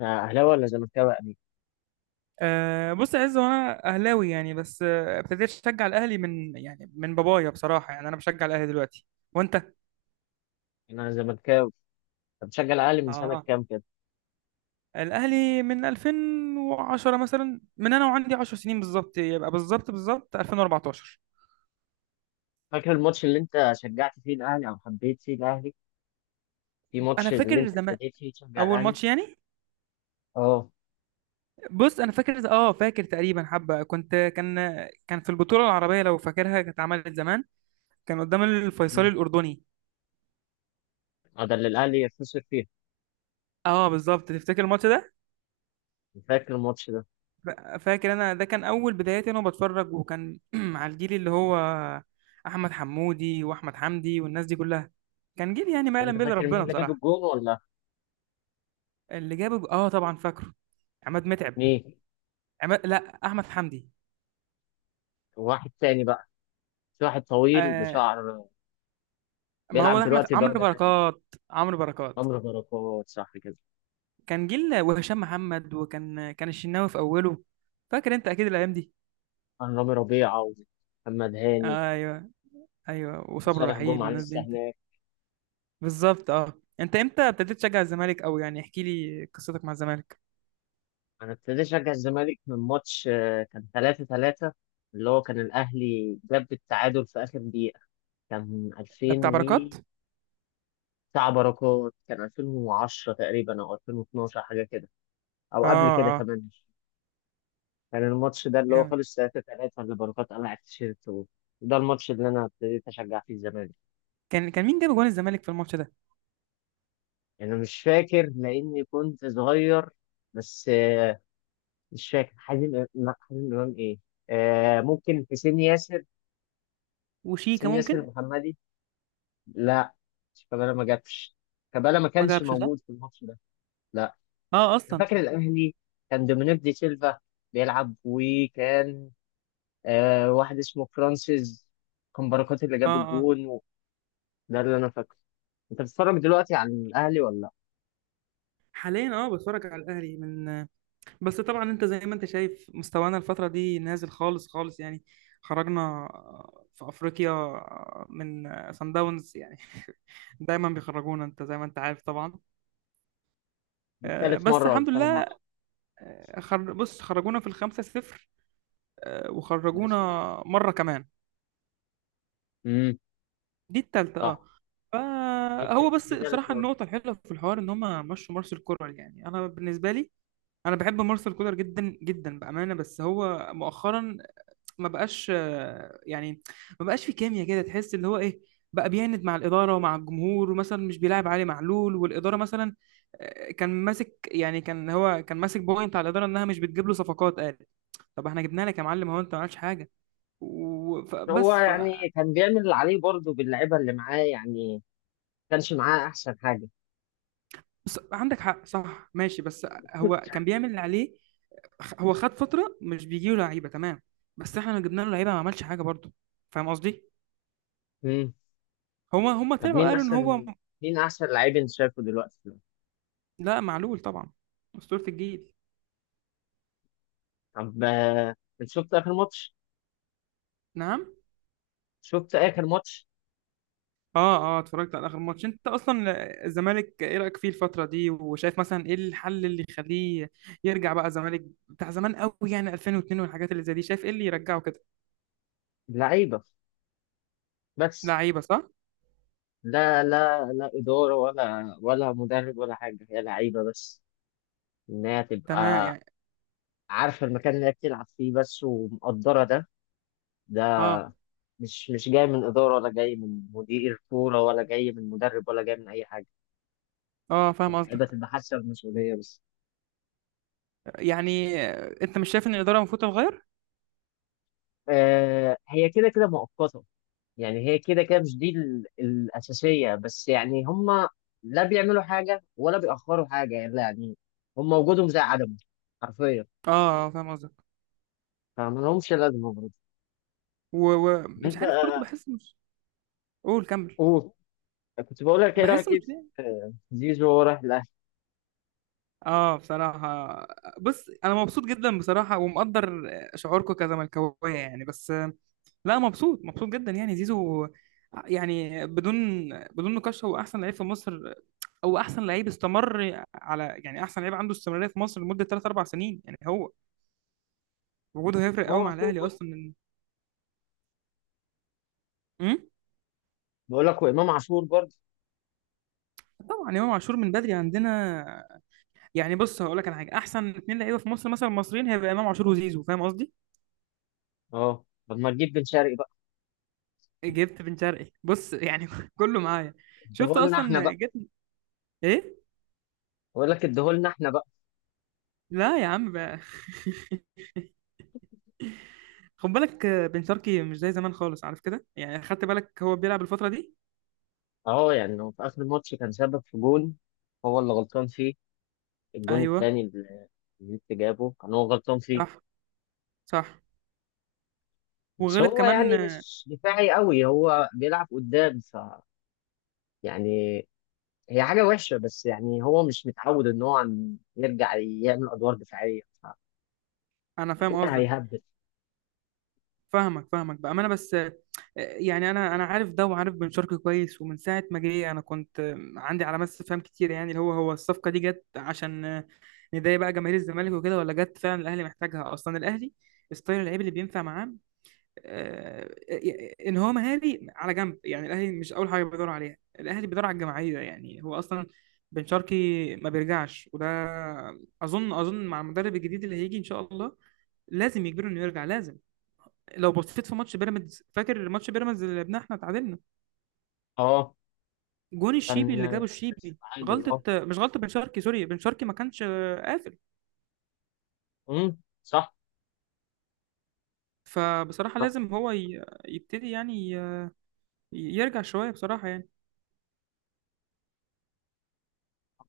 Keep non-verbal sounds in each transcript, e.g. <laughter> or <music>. اهلاوي ولا زملكاوي يا امير؟ بص يا عز، وانا اهلاوي يعني بس ابتديت اشجع الاهلي من يعني من بابايا بصراحه. يعني انا بشجع الاهلي دلوقتي وانت. يعني انا زملكاوي. طب بشجع الاهلي من سنه اه، كام كده؟ الاهلي من 2010 مثلا، من انا وعندي 10 سنين بالظبط، يبقى بالظبط 2014. فاكر الماتش اللي انت شجعت فيه الاهلي او حبيت فيه الاهلي؟ في انا ماتش اللي فاكر انت زمان، ابتديت فيه تشجع اول الاهلي؟ ماتش يعني. اه. بص انا فاكر فاكر تقريبا حبه، كنت كان في البطوله العربيه، لو فاكرها كانت اتعملت زمان، كان قدام الفيصلي مم. الاردني. اه، ده اللي الاهلي خسر فيه. اه بالظبط، تفتكر الماتش ده. فاكر الماتش ده؟ ف- فاكر انا، ده كان اول بداياتي انا بتفرج، وكان <clears throat> على الجيل اللي هو احمد حمودي واحمد حمدي والناس دي كلها، كان جيل يعني ما انت يعلم به الا فاكر مين ربنا اللي جاب بصراحه. الجون ولا؟ اللي جاب، اه، طبعا فاكره. عماد متعب. مين؟ عماد، لا، احمد حمدي. واحد تاني بقى، في واحد طويل آه. بشعر ما هو بيلعب ده دلوقتي عمرو درجه تانيه. بركات. عمرو بركات. عمرو بركات، صح كده؟ كان جيل، وهشام محمد، وكان الشناوي في اوله. فاكر انت اكيد الايام دي. عن رامي ربيعه ومحمد هاني. ايوه، ايوه، وصبر وصالح رحيل جمعه والناس دي، لسه انت. هناك. بالظبط اه. انت امتى ابتديت تشجع الزمالك، او يعني احكي لي قصتك مع الزمالك؟ انا ابتديت اشجع الزمالك من ماتش كان 3-3، اللي هو كان الاهلي جاب التعادل في اخر دقيقه. كان 2000 ده بتاع و... بركات. بتاع بركات، كان 2010 تقريبا او 2012 حاجه كده، او اه، قبل كده اه، كمان. كان الماتش ده اللي هو جامد. خلص 3-3، اللي بركات قلع التيشيرت وده الماتش اللي انا ابتديت اشجع فيه الزمالك. كان مين جاب جوان الزمالك في الماتش ده؟ يعني انا مش فاكر لاني كنت صغير، بس مش فاكر حازم لا، حازم امام ايه. ممكن حسين ياسر، وش. حسين ياسر محمدي. لا، شيكابالا ما جاتش. شيكابالا ما ما كانش جابش صح. موجود في الماتش ده. لا، اه انا اصلا. فاكر الاهلي كان دومينيك دي سيلفا بيلعب، وكان واحد اسمه فرانسيس. كان بركات اللي جاب اه، اه. الجون و... ده اللي انا فاكره. انت بتتفرج دلوقتي على الاهلي ولا لا؟ حاليا اه، بتفرج على الاهلي من، بس طبعا انت زي ما انت شايف، مستوانا الفتره دي نازل خالص خالص يعني. خرجنا في افريقيا من سان داونز يعني <laughs> دايما بيخرجونا، انت زي ما انت عارف طبعا. دي ثالث بس مره ولا الحمد ثاني لله. مره؟ بص، خرجونا في الخمسة صفر، وخرجونا ماشي. مرة كمان. امم. دي التالتة اه. صح. دي فهو بس دي ثالث بصراحة، مره. النقطة الحلوة في الحوار ان هما مشوا مارسيل كولر. يعني انا بالنسبة لي، انا بحب مارسيل كولر جدا جدا بأمانة، بس هو مؤخرا ما بقاش آه، يعني ما بقاش في كيمياء كده، تحس اللي هو ايه. بقى بيعند مع الإدارة ومع الجمهور، ومثلا مش بيلاعب علي معلول والإدارة مثلا. كان ماسك يعني، كان هو كان ماسك بوينت على الإدارة انها مش بتجيب له صفقات، قال طب احنا جبنا لك يا معلم، هو انت ما عملتش حاجه هو وبس. يعني كان بيعمل اللي عليه برضه، باللعيبه اللي معاه. يعني ما كانش معاه احسن حاجه. بس عندك حق صح، ماشي. بس هو كان بيعمل اللي عليه. هو خد فترة مش بيجيله لعيبة، تمام. بس احنا لو جبنا له لعيبة ما عملش حاجة برضه. فاهم قصدي؟ <laughs> هما طب طلعوا مين قالوا ان هو احسن؟ مين احسن لعيب انت شايفه دلوقتي؟ لا، معلول طبعا. أسطورة الجيل. طب انت شفت اخر ماتش؟ نعم. شفت اخر ماتش؟ اه، اه، اتفرجت على آخر ماتش انت اصلا. الزمالك ايه رأيك فيه الفترة دي، وشايف مثلا ايه الحل اللي يخليه يرجع بقى الزمالك بتاع زمان قوي، يعني 2002 والحاجات اللي زي دي. شايف ايه اللي يرجعه كده؟ لعيبه بس. لعيبة صح؟ لا لا لا، اداره ولا مدرب ولا حاجه، هي لعيبه بس. انها تمام تبقى يعني. عارفه المكان اللي هي بتلعب فيه بس ومقدره ده. ده اه، مش جاي من اداره، ولا جاي من مدير كوره، ولا جاي من مدرب، ولا جاي من اي حاجه. اه، فاهم اللعيبه قصدك. تبقى حاسه بالمسؤوليه بس. يعني انت مش شايف ان الاداره المفروض تتغير؟ هي كده كده مؤقته. يعني هي كده كده مش دي الأساسية بس. يعني هما لا بيعملوا حاجة ولا بيأخروا حاجة، يعني لا، يعني هما وجودهم زي عدمه حرفيا. اه فاهم قصدك. فما لهمش لازمة برضه. ومش أنت عارف برضو بحس مش. قول كمل. قول. كنت بقول لك إيه بحس رأيك إيه مش. في زيزو وهو رايح الأهلي؟ اه بصراحه، بص انا مبسوط جدا بصراحه، ومقدر شعوركم كزملكاويه يعني. بس لا، مبسوط مبسوط جدا يعني. زيزو يعني، بدون نقاش، هو احسن لعيب في مصر. او احسن لعيب استمر، على يعني احسن لعيب عنده استمراريه في مصر لمده 3 4 سنين يعني. هو وجوده هيفرق إمام قوي مع عاشور الاهلي برضه. اصلا. امم بقول لك وإمام عاشور برضه. طبعا، امام عاشور من بدري عندنا. يعني بص هقول لك على حاجه، احسن اتنين لعيبه في مصر مثلا مصريين، هيبقى امام عاشور وزيزو. فاهم قصدي؟ أه، طب ما تجيب بن شرقي بقى؟ جبت بن شرقي. بص يعني <laughs> كله معايا. شفت اديهولنا إحنا اصلا بقى. جبت. ايه. بقول لك اديهولنا إحنا بقى. لا يا عم بقى <laughs> خد بالك بن شرقي مش زي زمان خالص، عارف كده، يعني خدت بالك هو بيلعب الفتره دي. أه، يعني هو في آخر الماتش كان سبب في جون، هو اللي غلطان فيه. الجون ايوه، التاني اللي جابه كان هو غلطان فيه. صح صح، بس وغلط هو كمان يعني مش دفاعي قوي، هو بيلعب قدام ف... يعني هي حاجة وحشة، بس يعني هو مش متعود ان هو يرجع يعمل ادوار دفاعية، انا فاهم فطبيعي قصدك. هيهبل. فاهمك فاهمك بامانه. بس يعني انا عارف ده، وعارف بن شرقي كويس. ومن ساعه ما جه، انا كنت عندي علامات استفهام كتير، يعني اللي هو هو الصفقه دي جت عشان نضايق بقى جماهير الزمالك وكده، ولا جت فعلا الاهلي محتاجها اصلا. الاهلي ستايل اللعيب اللي بينفع معاه، آه، ان هو مهاري على جنب يعني. الاهلي مش اول حاجه بيدور عليها، الاهلي بيدور على الجماعيه يعني. هو اصلا بن شرقي ما بيرجعش. وده اظن مع المدرب الجديد اللي هيجي ان شاء الله لازم يجبره انه يرجع، لازم. لو بصيت في ماتش بيراميدز، فاكر ماتش بيراميدز اللي لعبناه احنا تعادلنا، اه، جون الشيبي كان. اللي جابه بس الشيبي، تعادل، غلطه، اه. مش غلطه بن شرقي، سوري، بن شرقي ما كانش قافل. صح. فبصراحة صح. لازم هو يبتدي يعني يرجع شوية بصراحة يعني.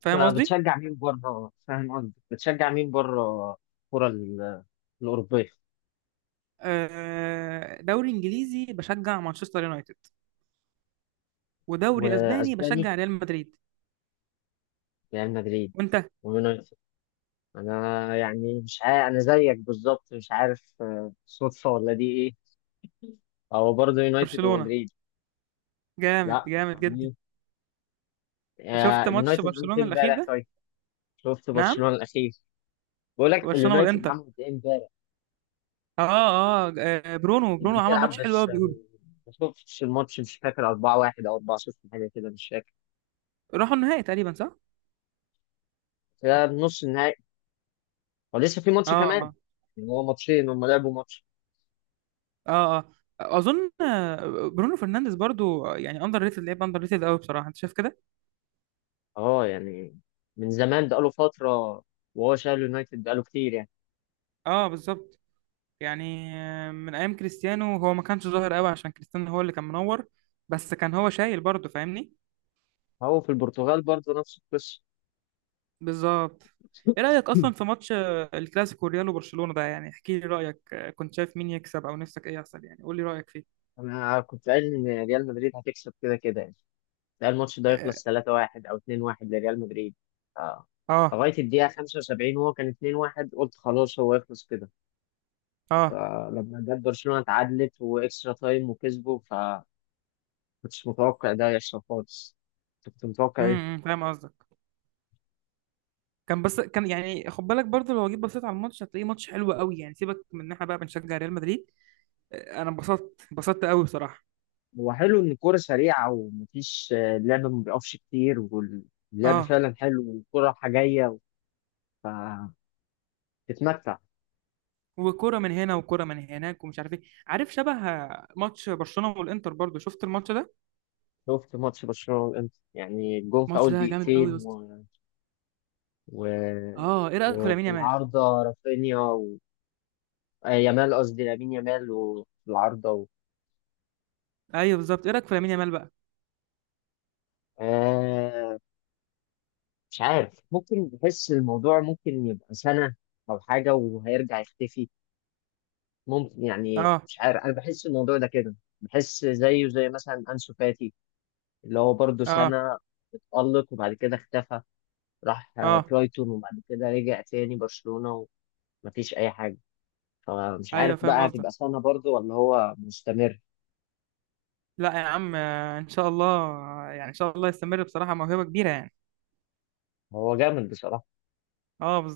فاهم أنت قصدي؟ بتشجع مين بره؟ فاهم قصدي، بتشجع مين بره، الكرة الأوروبية. دوري انجليزي بشجع مانشستر يونايتد، ودوري اسباني وأسباني بشجع ريال مدريد. ريال مدريد وانت. ويونايتد. أنا يعني مش عارف، أنا زيك بالظبط مش عارف، صدفة ولا دي إيه. هو برضه يونايتد برشلونة، ومدريد. جامد لا، جامد طب جدا. ليه؟ شفت ماتش اليونايتد عملت برشلونة ايه الاخير امبارح ده؟ طيب؟ شفت نعم. برشلونة الأخير. بقول لك برشلونة اليونايتد والانتر. عملت ايه امبارح؟ اه، اه، برونو كانت برونو عمل بتلعب ماتش حلو قوي بس، بيقولوا. ما شفتش الماتش. مش فاكر 4-1 أو 4-0، حاجة كده مش فاكر. راحوا النهائي تقريبا صح؟ ده نص النهائي ولسه في اه. ماتش كمان. اه. يعني هو ماتشين، هم لعبوا ماتش. اه. اه. اظن برونو فرنانديز برضو يعني اندر ريتد، لعيب اندر ريتد قوي بصراحة. انت شايف كده؟ اه. يعني من زمان بقاله فترة وهو شايل اليونايتد، بقاله كتير يعني. اه بالظبط. يعني من ايام كريستيانو، هو ما كانش ظاهر قوي عشان كريستيانو هو اللي كان منور، بس كان هو شايل برضه، فاهمني. هو في البرتغال برضه نفس القصة. بالظبط. ايه رايك اصلا <laughs> في ماتش الكلاسيكو ريال وبرشلونه ده، يعني احكي لي رايك، كنت شايف مين يكسب، او نفسك ايه يحصل، يعني قول لي رايك فيه. أنا كنت قايل إن ريال مدريد هتكسب كده كده يعني. ده الماتش ده اه. يخلص 3-1 او 2-1 لريال مدريد. آه. اه. لغايه الدقيقه 75 وهو كان 2-1، قلت خلاص هو يخلص كده. آه. فلما جت برشلونه اتعادلت واكسترا تايم وكسبوا، فكنتش متوقع ده يحصل خالص. كنت متوقع ايه. فاهم قصدك. كان بس كان، يعني خد بالك برضه، لو جيت بصيت على الماتش هتلاقيه ماتش حلو قوي يعني، سيبك من ان احنا بقى بنشجع ريال مدريد. انا انبسطت انبسطت قوي بصراحه. هو حلو ان الكوره سريعه ومفيش اللعب ما بيقفش كتير، واللعب اه. فعلا حلو والكوره رايحه جايه، فتتمتع. وكرة من هنا وكرة من هناك ومش عارف ايه. عارف شبه ماتش برشلونة والانتر برضو، شفت الماتش ده. شفت ماتش برشلونه والانتر، يعني الجون في الماتش اول ده جامد قوي يا دقيقتين اسطى. و... اه، ايه رأيك في لامين وفي يامال؟ العارضة رافينيا و... يامال، قصدي لامين يامال وفي العارضة و... ايوه بالظبط، ايه رأيك في لامين يامال بقى؟ آه مش عارف، ممكن بحس الموضوع ممكن يبقى سنة أو حاجة وهيرجع يختفي. ممكن يعني اه. مش عارف، أنا بحس الموضوع ده كده. بحس زيه زي مثلا أنسو فاتي، اللي هو برضه اه. سنة اتألق وبعد كده اختفى. راح اه. برايتون وبعد كده رجع تاني برشلونة ومفيش أي حاجة. فمش عارف ايوه فاهم بقى قصدك. هتبقى سنة برضه ولا هو مستمر. لا يا عم، ان شاء الله. يعني ان شاء الله يستمر، بصراحة موهبة كبيرة يعني. هو جامد بصراحة. اه بالظبط.